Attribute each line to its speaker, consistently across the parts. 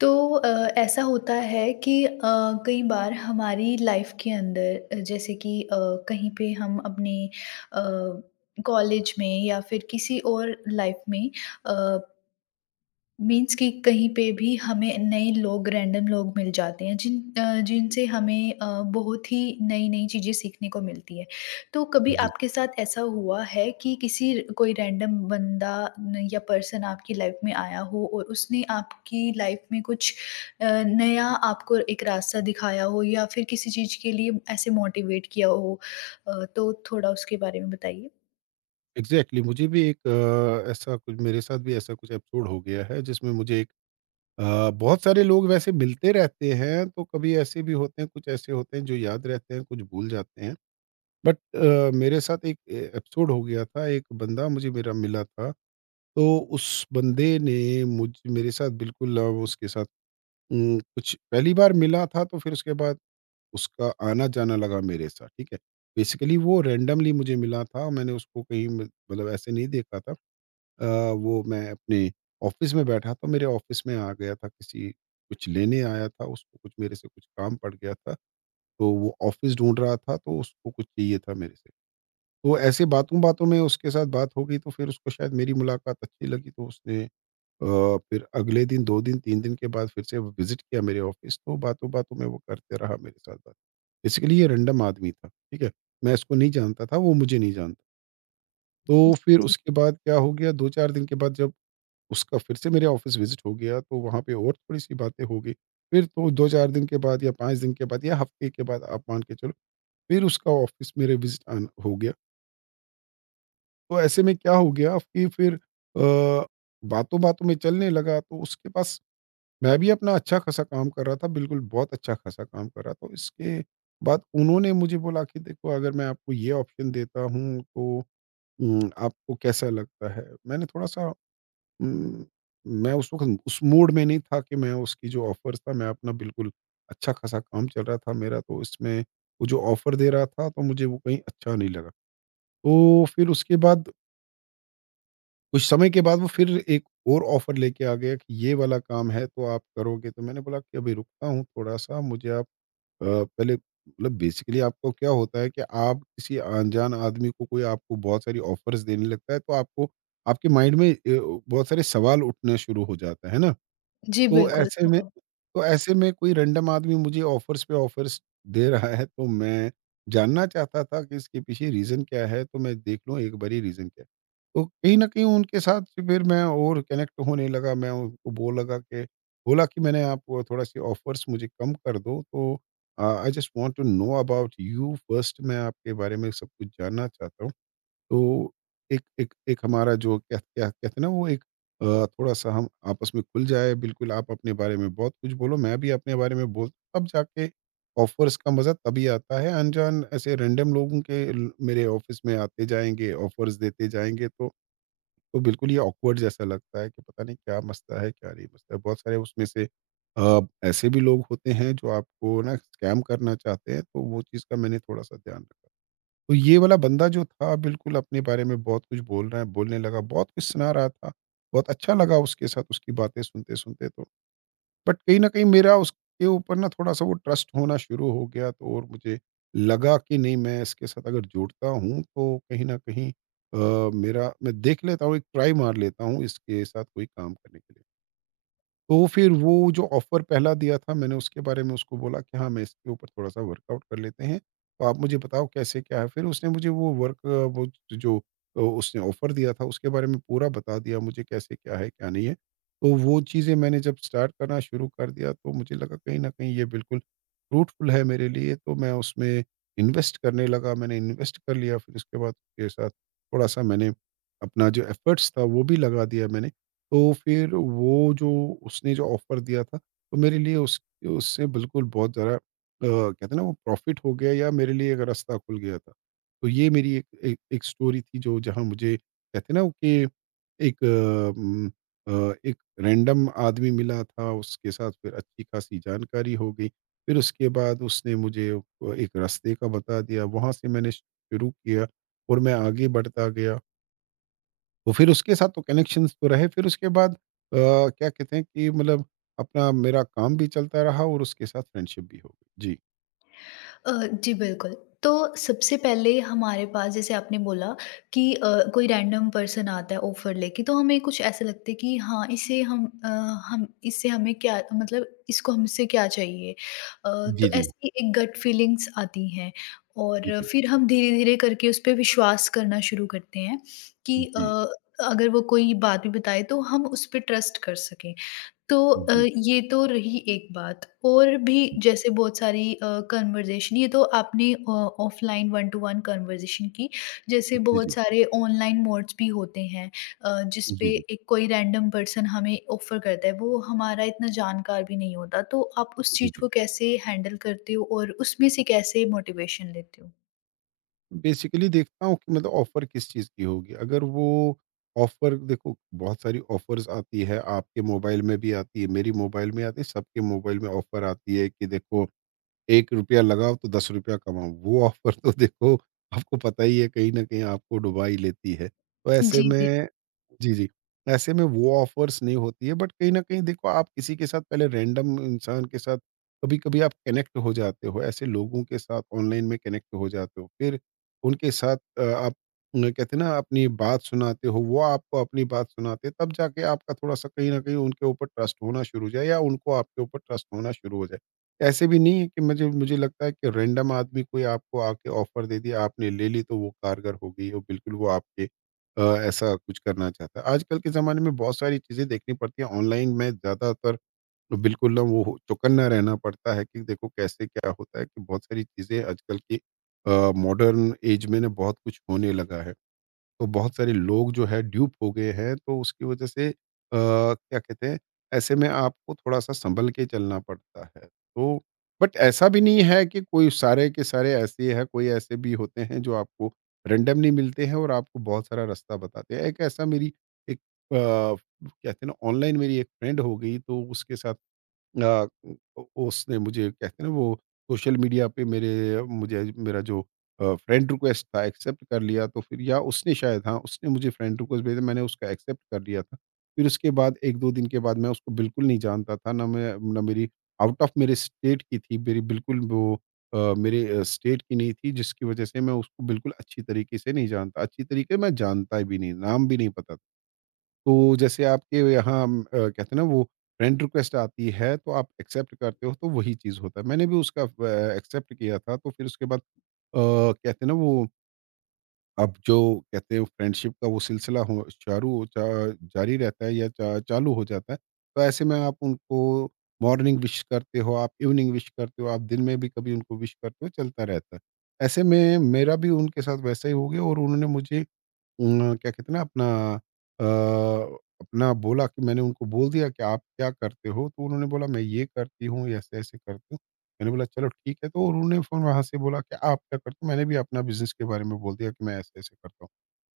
Speaker 1: तो अ, ऐसा होता है कि कई बार हमारी लाइफ के अंदर जैसे कि कहीं पे हम अपने अ, कॉलेज में या फिर किसी और लाइफ में मीन्स कि कहीं पे भी हमें नए लोग रैंडम लोग मिल जाते हैं जिनसे हमें बहुत ही नई नई चीज़ें सीखने को मिलती है। तो कभी
Speaker 2: जी,
Speaker 1: आपके साथ ऐसा हुआ है कि किसी कोई रैंडम बंदा न या पर्सन आपकी लाइफ में आया हो और उसने आपकी लाइफ में कुछ नया आपको एक रास्ता दिखाया हो या फिर किसी चीज़ के लिए ऐसे मोटिवेट किया हो? तो थोड़ा उसके बारे में बताइए।
Speaker 2: एग्ज़ैक्टली मुझे भी एक ऐसा कुछ मेरे साथ भी ऐसा कुछ एपिसोड हो गया है जिसमें मुझे बहुत सारे लोग वैसे मिलते रहते हैं, तो कभी ऐसे भी होते हैं, कुछ ऐसे होते हैं जो याद रहते हैं, कुछ भूल जाते हैं। बट मेरे साथ एक ए एपिसोड हो गया था, एक बंदा मुझे मेरा मिला था। तो उस बंदे ने मुझ मेरे साथ बिल्कुल अ, उसके साथ उम, कुछ पहली बार मिला था, तो फिर उसके बाद उसका आना-जाना लगा मेरे साथ, ठीक है? बेसिकली वो रैंडमली मुझे मिला था, मैंने उसको कहीं म मतलब ऐसे नहीं देखा था। अ, वो मैं अपने ऑफिस में बैठा था, मेरे ऑफिस में आ गया था, किसी कुछ लेने आया था, उसको कुछ मेरे से कुछ काम पड़ गया था, तो वो ऑफिस ढूँढ रहा था, तो उसको कुछ चाहिए था मेरे से। तो ऐसे बातों-बातों में उसके साथ बात हो गई, तो फिर उसको शायद मेरी मुलाकात अच्छी लगी, तो उसने अ, फिर अगले दिन 2 दिन, 3 दिन के बाद फिर से विज़िट किया मेरे ऑफिस, तो बातों-बातों में वो करते रहा मेरे साथ बात। बेसिकली ये रैंडम आदमी था, ठीक है? मैं इसको नहीं जानता था, वो मुझे नहीं जानता। तो फिर उसके बाद क्या हो गया, 2-4 दिन के बाद जब उसका फिर से मेरे ऑफिस विज़िट हो गया, तो वहाँ पे और थोड़ी-सी बातें हो गई। फिर तो 2-4 दिन के बाद या 5 दिन के बाद या हफ़्ते के बाद आप मान के चलो, फिर उसका ऑफिस मेरे विज़िट आन हो गया। तो ऐसे में क्या हो गया कि अ, बातों-बातों में चलने लगा, तो उसके पास मैं भी अपना अच्छा-खासा काम कर रहा था, बिल्कुल बहुत अच्छा-खासा काम कर रहा था। तो इसके बाद उन्होंने मुझे बोला कि देखो, अगर मैं आपको ये ऑप्शन देता हूँ, तो आपको कैसा लगता है? मैंने थोड़ा-सा उम, मैं उस वक़्त उस मूड में नहीं था कि मैं उसकी जो ऑफ़र्स था, मैं अपना बिल्कुल अच्छा खासा काम चल रहा था मेरा, तो इसमें वो जो ऑफ़र दे रहा था, तो मुझे वो कहीं अच्छा नहीं लगा। तो फिर उसके बाद कुछ समय के बाद वो फिर एक और ऑफ़र लेके आ गया कि ये वाला काम है, तो आप करोगे? तो मैंने बोला कि अभी रुकता हूँ थोड़ा-सा, मुझे आप अ, पहले मतलब बेसिकली आपको क्या होता है कि आप किसी अनजान आदमी को, कोई आपको बहुत सारी ऑफ़र्स देने लगता है, तो आपको आपके माइंड में बहुत सारे सवाल उठने शुरू हो जाता है ना?
Speaker 1: जी,
Speaker 2: तो
Speaker 1: बिल्कुल।
Speaker 2: ऐसे में तो ऐसे में कोई रैंडम आदमी मुझे ऑफ़र्स पे ऑफ़र्स दे रहा है, तो मैं जानना चाहता था कि इसके पीछे रीज़न क्या है, तो मैं देख लूँ एक बारी रीज़न क्या है। तो कहीं न कहीं उनके साथ फिर मैं और कनेक्ट होने लगा, मैं उनको बोल लगा कि बोला कि मैंने आपको थोड़ा-सी ऑफ़र्स मुझे कम कर दो, तो I just want to know about you first, मैं आपके बारे में सब कुछ जानना चाहता हूँ। तो एक एक एक हमारा जो क्या क्या कहते हैं ना वो थोड़ा-सा हम आपस में खुल जाए, बिल्कुल आप अपने बारे में बहुत कुछ बोलो, मैं भी अपने बारे में बोल, तब जाके ऑफ़र्स का मज़ा तभी आता है। अनजान ऐसे रैंडम लोगों के ल मेरे ऑफ़िस में आते जाएँगे, ऑफ़र्स देते जाएँगे तो बिल्कुल ये ऑकवर्ड जैसा लगता है कि पता नहीं क्या मसला है, क्या नहीं मसला है। बहुत सारे उसमें से अ, ऐसे भी लोग होते हैं जो आपको ना स्कैम करना चाहते हैं, तो वो चीज़ का मैंने थोड़ा-सा ध्यान रखा। तो ये वाला बंदा जो था बिल्कुल अपने बारे में बहुत कुछ बोल रहा है बोलने लगा, बहुत कुछ सुना रहा था। बहुत अच्छा लगा उसके साथ उसकी बातें सुनते सुनते। तो बट कहीं ना कहीं मेरा उसके ऊपर ना थोड़ा सा वो ट्रस्ट होना शुरू हो गया, तो और मुझे लगा कि नहीं, मैं इसके साथ अगर जुड़ता हूँ तो कहीं ना कहीं अ, मेरा मैं देख लेता हूँ, एक ट्राई मार लेता हूँ इसके साथ कोई काम करने के लिए। तो फिर वो जो ऑफ़र पहला दिया था, मैंने उसके बारे में उसको बोला कि हाँ, मैं इसके ऊपर थोड़ा-सा वर्कआउट कर लेते हैं। तो आप मुझे बताओ कैसे क्या है? फिर उसने मुझे वो वर्क वो जो अ, उसने ऑफ़र दिया था उसके बारे में पूरा बता दिया, मुझे कैसे क्या है, क्या नहीं है। तो वो चीज़ें मैंने जब स्टार्ट करना शुरू कर दिया, तो मुझे लगा कहीं न कहीं ये बिल्कुल फ्रूटफुल है मेरे लिए, तो मैं उसमें इन्वेस्ट करने लगा। मैंने इन्वेस्ट कर लिया। फिर उसके बाद उसके साथ थोड़ा-सा मैंने अपना जो एफ़र्ट्स था वो भी लगा दिया मैंने। तो फिर वो जो उसने जो ऑफ़र दिया था, तो मेरे लिए उस उससे बिल्कुल बहुत ज़्यादा कहते हैं ना वो प्रॉफ़िट हो गया, या मेरे लिए एक रास्ता खुल गया था। तो ये मेरी एक एक एक स्टोरी थी, जो जहाँ मुझे कहते हैं ना वो कि एक उम, एक रैंडम आदमी मिला था, उसके साथ फिर अच्छी-खासी जानकारी हो गई। फिर उसके बाद उसने मुझे एक रास्ते का बता दिया, वहाँ से मैंने शुरू किया और मैं आगे बढ़ता गया। वो फिर उसके साथ तो कनेक्शंस तो रहे। फिर उसके बाद क्या कहते हैं कि मतलब अपना मेरा काम भी चलता रहा, और उसके साथ फ्रेंडशिप भी हो गई। जी।
Speaker 1: अ, जी बिल्कुल। तो सबसे पहले हमारे पास जैसे आपने बोला कि कोई रैंडम पर्सन आता है ऑफ़र लेके तो हमें कुछ ऐसा लगता है कि हाँ, इसे हम इससे हमें क्या मतलब इसको हमसे क्या चाहिए?
Speaker 2: जी,
Speaker 1: तो
Speaker 2: जी।
Speaker 1: ऐसी एक गट फीलिंग्स आती हैं
Speaker 2: जी,
Speaker 1: और
Speaker 2: जी।
Speaker 1: फिर हम धीरे-धीरे करके उस पे विश्वास करना शुरू करते हैं
Speaker 2: जी,
Speaker 1: कि
Speaker 2: जी।
Speaker 1: अगर वो कोई बात भी बताए तो हम उस पे ट्रस्ट कर सकें। तो ये तो रही एक बात और भी
Speaker 2: जी, जी।
Speaker 1: जैसे बहुत सारी कन्वर्ज़ेशन ये तो आपने offline one to one conversation की, जैसे बहुत सारे ऑनलाइन मोड्स भी होते हैं जिस
Speaker 2: जी,
Speaker 1: पे
Speaker 2: जी।
Speaker 1: एक कोई रैंडम पर्सन हमें ऑफ़र करता है, वो हमारा इतना जानकार भी नहीं होता, तो आप उस
Speaker 2: जी,
Speaker 1: चीज़
Speaker 2: जी।
Speaker 1: को कैसे हैंडल करते हो और उसमें से कैसे मोटिवेशन लेते हो?
Speaker 2: बेसिकली देखता हूँ कि मतलब ऑफर किस चीज़ की होगी। अगर वो ऑफर, देखो बहुत सारी ऑफर्स आती है, आपके मोबाइल में भी आती है, मेरी मोबाइल में आती है, सबके मोबाइल में ऑफर आती है कि देखो ₹1 लगाओ तो ₹10 कमाओ, वो ऑफ़र तो देखो आपको पता ही है, कहीं न कहीं आपको डुबा ही लेती है। तो ऐसे
Speaker 1: जी, जी।
Speaker 2: में जी, जी। ऐसे में वो ऑफ़र्स नहीं होती है, बट कहीं न कहीं देखो आप किसी के साथ, पहले रैंडम इंसान के साथ कभी-कभी आप कनेक्ट हो जाते हो, ऐसे लोगों के साथ ऑनलाइन में कनेक्ट हो जाते हो। फिर उनके साथ आप उन्हें कहते हैं ना अपनी बात सुनाते हो, वो आपको अपनी बात सुनाते हैं, तब जाके आपका थोड़ा-सा कहीं न कहीं उनके ऊपर ट्रस्ट होना शुरू हो जाए, या उनको आपके ऊपर ट्रस्ट होना शुरू हो जाए। ऐसे भी नहीं है कि मुझे मुझे लगता है कि रैंडम आदमी कोई आपको आके ऑफर दे दिया, आपने ले ली तो वो कारगर हो गई, और बिल्कुल वो आपके अ, ऐसा कुछ करना चाहता है। आजकल के ज़माने में बहुत सारी चीज़ें देखनी पड़ती हैं, ऑनलाइन में ज़्यादातर, तो बिल्कुल ना चौकन्ना रहना पड़ता है कि देखो कैसे क्या होता है कि बहुत सारी चीज़ें आजकल की मॉडर्न एज में ना बहुत कुछ होने लगा है। तो बहुत सारे लोग जो है ड्यूप हो गए हैं, तो उसकी वजह से क्या कहते हैं, ऐसे में आपको थोड़ा-सा संभल के चलना पड़ता है। तो बट ऐसा भी नहीं है कि कोई सारे के सारे ऐसे हैं। कोई ऐसे भी होते हैं जो आपको रैंडमली मिलते हैं, और आपको बहुत सारा रास्ता बताते हैं। एक ऐसा मेरी एक कहते हैं ना, ऑनलाइन मेरी एक फ्रेंड हो गई, तो उसके साथ अ, उ उसने मुझे कहते हैं ना वो सोशल मीडिया पे मेरे मुझे मेरा जो फ्रेंड रिक्वेस्ट था एक्सेप्ट कर लिया, तो फिर, या उसने शायद, हाँ, उसने मुझे फ्रेंड रिक्वेस्ट भेजा, मैंने उसका एक्सेप्ट कर लिया था। फिर उसके बाद 1-2 दिन के बाद, मैं उसको बिल्कुल नहीं जानता था, ना मैं ना मेरी, आउट ऑफ मेरे स्टेट की थी, मेरी बिल्कुल वो मेरे स्टेट की नहीं थी, जिसकी वजह से मैं उसको बिल्कुल अच्छी तरीके से नहीं जानता। अच्छी तरीके मैं जानता भी नहीं, नाम भी नहीं पता। तो जैसे आपके यहाँ कहते हैं ना वो फ्रेंड रिक्वेस्ट आती है, तो आप एक्सेप्ट करते हो, तो वही चीज़ होता है। मैंने भी उसका फ एक्सेप्ट किया था। तो फिर उसके बाद कहते हैं ना वो अब जो कहते हैं फ्रेंडशिप का वो सिलसिला हो चारू चा जारी रहता है, या चा चालू हो जाता है। तो ऐसे में आप उनको मॉर्निंग विश करते हो, आप इवनिंग विश करते हो, आप दिन में भी कभी उनको विश करते हो, चलता रहता है। ऐसे में मेरा भी उनके साथ वैसा ही हो गया, और उन्होंने मुझे क्या कहते हैं ना, अ, अपना बोला कि, मैंने उनको बोल दिया कि आप क्या करते हो? तो उन्होंने बोला मैं ये करती हूँ, ऐसे-ऐसे करती हूँ। मैंने बोला चलो ठीक है, तो उन्होंने फिर वहाँ से बोला कि आप क्या करते हो? मैंने भी अपना बिज़नेस के बारे में बोल दिया कि मैं ऐसे-ऐसे करता हूँ।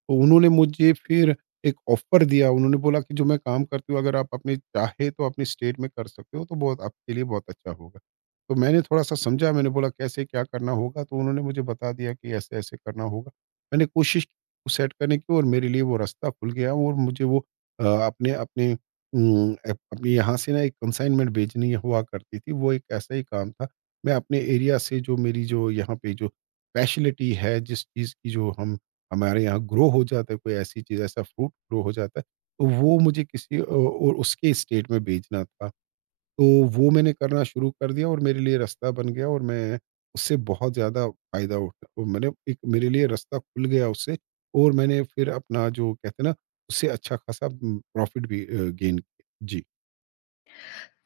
Speaker 2: तो उन्होंने मुझे फिर एक ऑफ़र दिया, उन्होंने बोला कि जो मैं काम करती हूँ अगर आप अपने चाहे तो अपने स्टेट में कर सकते हो तो बहुत आपके लिए बहुत अच्छा होगा। तो मैंने थोड़ा-सा समझा, मैंने बोला कैसे क्या करना होगा? तो उन्होंने मुझे बता दिया कि ऐसे-ऐसे करना होगा। मैंने कोशिश को सेट करने की और मेरे लिए वो रास्ता खुल गया और मुझे वो अपने अपने अप अपने यहाँ से ना एक कंसाइनमेंट भेजनी हुआ करती थी, वो एक ऐसा ही काम था। मैं अपने एरिया से जो मेरी जो यहाँ पे जो स्पेशलिटी है, जिस चीज़ की जो हम हमारे यहाँ ग्रो हो जाता है, कोई ऐसी चीज़ ऐसा फ्रूट ग्रो हो जाता है, तो वो मुझे किसी और उसके स्टेट में बेचना था। तो वो मैंने करना शुरू कर दिया और मेरे लिए रास्ता बन गया और मैं उससे बहुत ज़्यादा फ़ायदा उठा और मैंने एक मेरे लिए रास्ता खुल गया उससे, और मैंने फिर अपना जो कहते हैं ना उससे अच्छा खासा प्रॉफ़िट भी गेन किया। जी।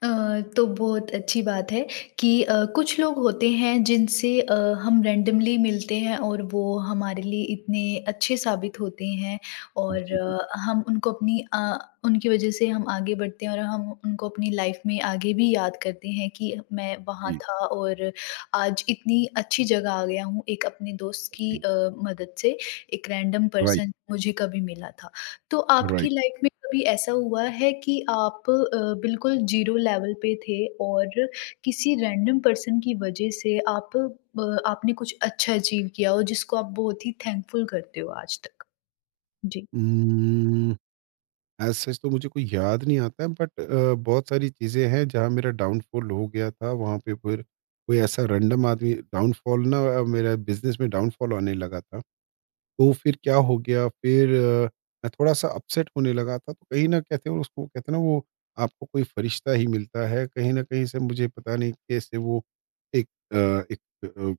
Speaker 1: अ, तो बहुत अच्छी बात है कि कुछ लोग होते हैं जिनसे हम रैंडमली मिलते हैं और वो हमारे लिए इतने अच्छे साबित होते हैं और
Speaker 2: जी, जी,
Speaker 1: हम उनको उनकी वजह से हम आगे बढ़ते हैं और हम उनको अपनी लाइफ में आगे भी याद करते हैं कि मैं वहाँ
Speaker 2: जी, जी,
Speaker 1: था और आज इतनी अच्छी जगह आ गया हूँ एक अपने दोस्त की
Speaker 2: जी।
Speaker 1: मदद से एक रैंडम
Speaker 2: राइट,
Speaker 1: पर्सन मुझे कभी मिला था तो आपकी
Speaker 2: राइट।
Speaker 1: लाइफ में कभी ऐसा हुआ है कि आप बिल्कुल जीरो लेवल पे थे और किसी रैंडम पर्सन की वजह से आपने कुछ अच्छा अचीव किया हो जिसको आप बहुत ही थैंकफुल करते हो आज तक? जी।
Speaker 2: उम एज़ सच तो मुझे कोई याद नहीं आता है, बट बहुत सारी चीज़ें हैं जहाँ मेरा डाउनफ़ॉल हो गया था। वहाँ पे फिर कोई ऐसा रैंडम आदमी, डाउनफ़ॉल ना मेरा बिज़नेस में डाउनफ़ॉल आने लगा था। तो फिर क्या हो गया फिर, मैं थोड़ा-सा अपसेट होने लगा था। तो कहीं न कहते हैं उसको कहते हैं ना वो आपको कोई फरिश्ता ही मिलता है। कहीं न कहीं से मुझे पता नहीं कैसे वो एक अ, एक अ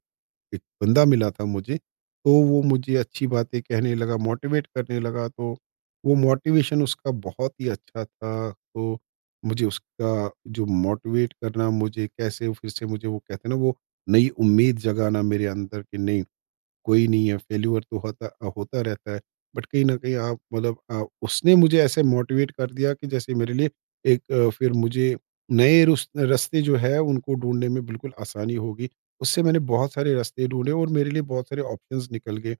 Speaker 2: एक बंदा मिला था मुझे, तो वो मुझे अच्छी बातें कहने लगा, मोटिवेट करने लगा, तो वो मोटिवेशन उसका बहुत ही अच्छा था। तो मुझे उसका जो मोटिवेट करना, मुझे कैसे फिर से मुझे वो कहते हैं ना, वो नई उम्मीद जगाना मेरे अंदर कि नहीं कोई नहीं है, फेल्योर तो होता होता रहता है। बट कहीं न कहीं आप मतलब, उसने मुझे ऐसे मोटिवेट कर दिया कि जैसे मेरे लिए एक, फिर मुझे नए रुस रास्ते जो है उनको ढूँढने में बिल्कुल आसानी होगी। उससे मैंने बहुत सारे रास्ते ढूँढे और मेरे लिए बहुत सारे ऑप्शंस निकल गए।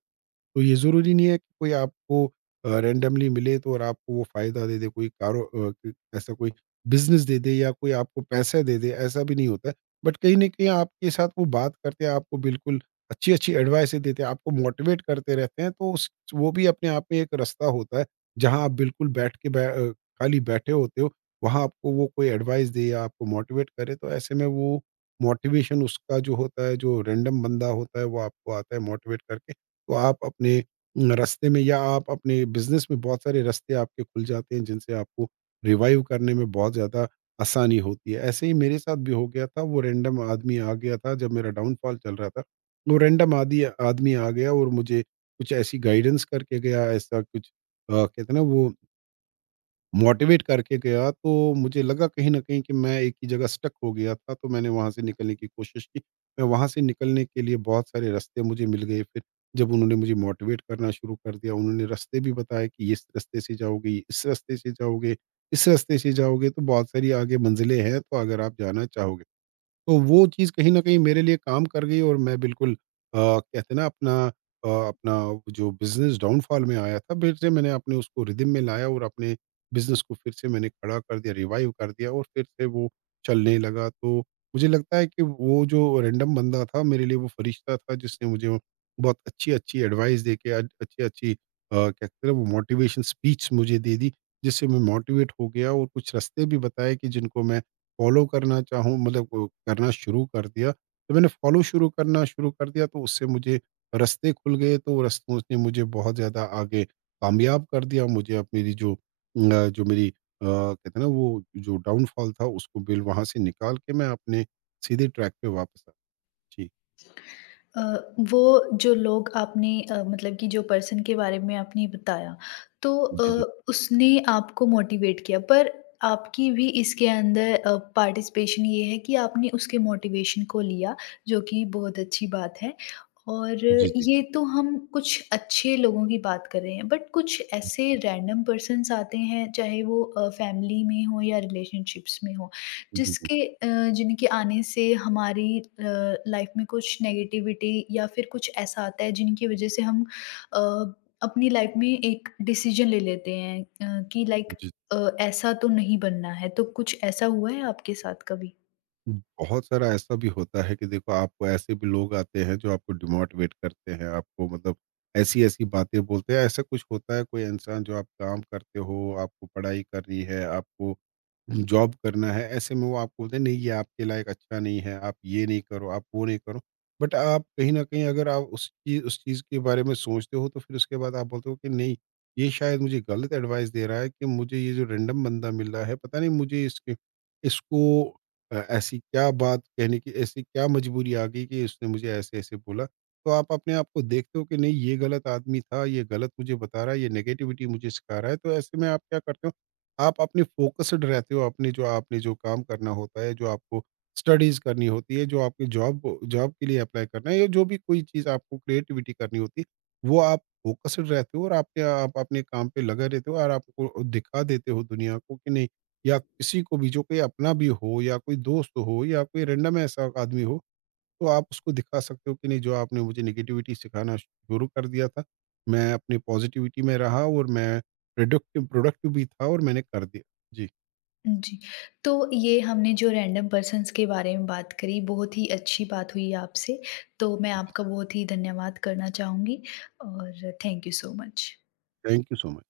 Speaker 2: तो ये ज़रूरी नहीं है कि कोई आपको रैंडमली मिले तो और आपको वो फ़ायदा दे दे, कोई कारो अ, क ऐसा कोई बिज़नेस दे दे या कोई आपको पैसे दे दे, ऐसा भी नहीं होता है। बट कहीं न कहीं आपके साथ वो बात करते हैं, आपको बिल्कुल अच्छी-अच्छी एडवाइसें देते हैं, आपको मोटिवेट करते रहते हैं, तो उस वो भी अपने आप में एक रास्ता होता है, जहाँ आप बिल्कुल बैठ के बै अ, खाली बैठे होते हो, वहाँ आपको वो कोई एडवाइस दे या आपको मोटिवेट करे, तो ऐसे में वो मोटिवेशन उसका जो होता है, जो रैंडम बंदा होता है, वो आपको आता है मोटिवेट करके, तो आप अपने रास्ते में या आप अपने बिज़नेस में बहुत सारे रास्ते आपके खुल जाते हैं, जिनसे आपको रिवाइव करने में बहुत ज़्यादा आसानी होती है। ऐसे ही मेरे साथ भी हो गया था, वो रैंडम आदमी आ गया था जब मेरा डाउनफॉल चल रहा था। वो रैंडम आदि आदमी आ गया और मुझे कुछ ऐसी गाइडेंस करके गया, ऐसा कुछ कहते हैं ना वो मोटिवेट करके गया, तो मुझे लगा कहीं न कहीं कि मैं एक ही जगह स्टक हो गया था, तो मैंने वहाँ से निकलने की कोशिश की। मैं वहाँ से निकलने के लिए बहुत सारे रास्ते मुझे मिल गए फिर, जब उन्होंने मुझे मोटिवेट करना शुरू कर दिया, उन्होंने रास्ते भी बताए कि इस रास्ते से जाओगे, इस रास्ते से जाओगे, इस रास्ते से जाओगे तो बहुत सारी आगे मंज़िलें हैं, तो अगर आप जाना चाहोगे। तो वो चीज़ कहीं न कहीं मेरे लिए काम कर गई और मैं बिल्कुल, कहते हैं ना अपना, अपना वो जो बिज़नेस डाउनफॉल में आया था, फिर से मैंने अपने उसको रिदम में लाया और अपने बिज़नेस को फिर से मैंने खड़ा कर दिया, रिवाइव कर दिया और फिर से वो चलने लगा। तो मुझे लगता है कि वो जो रैंडम बंदा था, मेरे लिए वो फ़रिश्ता था जिसने मुझे वो बहुत अच्छी-अच्छी एडवाइस देके, अच्छी-अच्छी, क्या कहते हैं ना वो मोटिवेशन स्पीच मुझे दे दी, जिससे मैं मोटिवेट हो गया और कुछ रास्ते भी बताए कि जिनको मैं फॉलो करना चाहूँ, मतलब करना शुरू कर दिया, तो मैंने फॉलो शुरू कर दिया तो उससे मुझे रास्ते खुल गए, तो रास्तों ने मुझे बहुत ज़्यादा आगे कामयाब कर दिया। मुझे अब मेरी जो अ, जो मेरी अ, कहते हैं ना वो जो डाउनफॉल था उसको बिल वहाँ से निकाल के मैं अपने सीधे ट्रैक पे वापस आ। जी।
Speaker 1: अ, वो जो लोग आपने मतलब कि जो पर्सन के बारे में आपने बताया तो
Speaker 2: जी, जी।
Speaker 1: उसने आपको मोटिवेट किया पर आपकी भी इसके अंदर पार्टिसिपेशन ये है कि आपने उसके मोटिवेशन को लिया जो कि बहुत अच्छी बात है और
Speaker 2: जी, जी।
Speaker 1: ये तो हम कुछ अच्छे लोगों की बात कर रहे हैं बट कुछ
Speaker 2: जी,
Speaker 1: ऐसे
Speaker 2: जी।
Speaker 1: रैंडम पर्सन्स आते हैं चाहे वो फैमिली में हो या रिलेशनशिप्स में हो
Speaker 2: जी, जी।
Speaker 1: जिसके अ, जिनके आने से हमारी लाइफ में कुछ नेगेटिविटी या फिर कुछ ऐसा आता है जिनकी वज़ह से अ, अपनी लाइफ में एक डिसीज़न ले लेते हैं कि लाइक
Speaker 2: जी।
Speaker 1: ऐसा तो नहीं बनना है, तो कुछ ऐसा हुआ है आपके साथ कभी?
Speaker 2: बहुत सारा ऐसा भी होता है कि देखो आपको ऐसे भी लोग आते हैं जो आपको डिमोटिवेट करते हैं, आपको मतलब ऐसी ऐसी बातें बोलते हैं, ऐसा कुछ होता है, कोई इंसान जो आप काम करते हो, आपको पढ़ाई करनी है, आपको जॉब करना है, ऐसे में वो आपको बोलते हैं, "नहीं, ये आपके लायक अच्छा नहीं है, आप ये नहीं करो, आप वो नहीं करो।" बट आप कहीं न कहीं अगर आप उस चीज़ के बारे में सोचते हो, तो फिर उसके बाद आप बोलते हो कि नहीं, ये शायद मुझे गलत एडवाइस दे रहा है कि मुझे ये जो रैंडम बंदा मिल रहा है, पता नहीं मुझे इसके इसको ऐसी क्या बात कहने की, ऐसी क्या मजबूरी आ गई कि उसने मुझे ऐसे-ऐसे बोला। तो आप अपने आप को देखते हो कि नहीं, ये गलत आदमी था, ये गलत मुझे बता रहा है, ये नेगेटिविटी मुझे सिखा रहा है, तो ऐसे में आप क्या करते हो? आप अपनी फ़ोकस्ड रहते हो, अपनी जो आपने जो काम करना होता है, जो आपको स्टडीज़ करनी होती है, जो आपकी जॉब जॉब के लिए अप्लाई करना है या जो भी कोई चीज़ आपको क्रिएटिविटी करनी होती है, वो आप फ़ोकस्ड रहते हो और आपके आप अपने काम पे लगे रहते हो और आपको दिखा देते हो दुनिया को कि नहीं, या किसी को भी, जो कोई अपना भी हो या कोई दोस्त हो या कोई रैंडम ऐसा आदमी हो, तो आप उसको दिखा सकते हो कि नहीं, जो आपने मुझे नेगेटिविटी सिखाना शुरू कर दिया था, मैं अपने पॉजिटिविटी में रहा और मैं प्रोडक्टिव प्रोडक्टिव भी था और मैंने कर दिया। जी।
Speaker 1: जी, तो ये हमने जो रैंडम पर्सन्स के बारे में बात करी, बहुत ही अच्छी बात हुई आपसे, तो मैं
Speaker 2: जी।
Speaker 1: आपका बहुत ही धन्यवाद करना चाहूँगी और thank you so much.
Speaker 2: Thank you so much.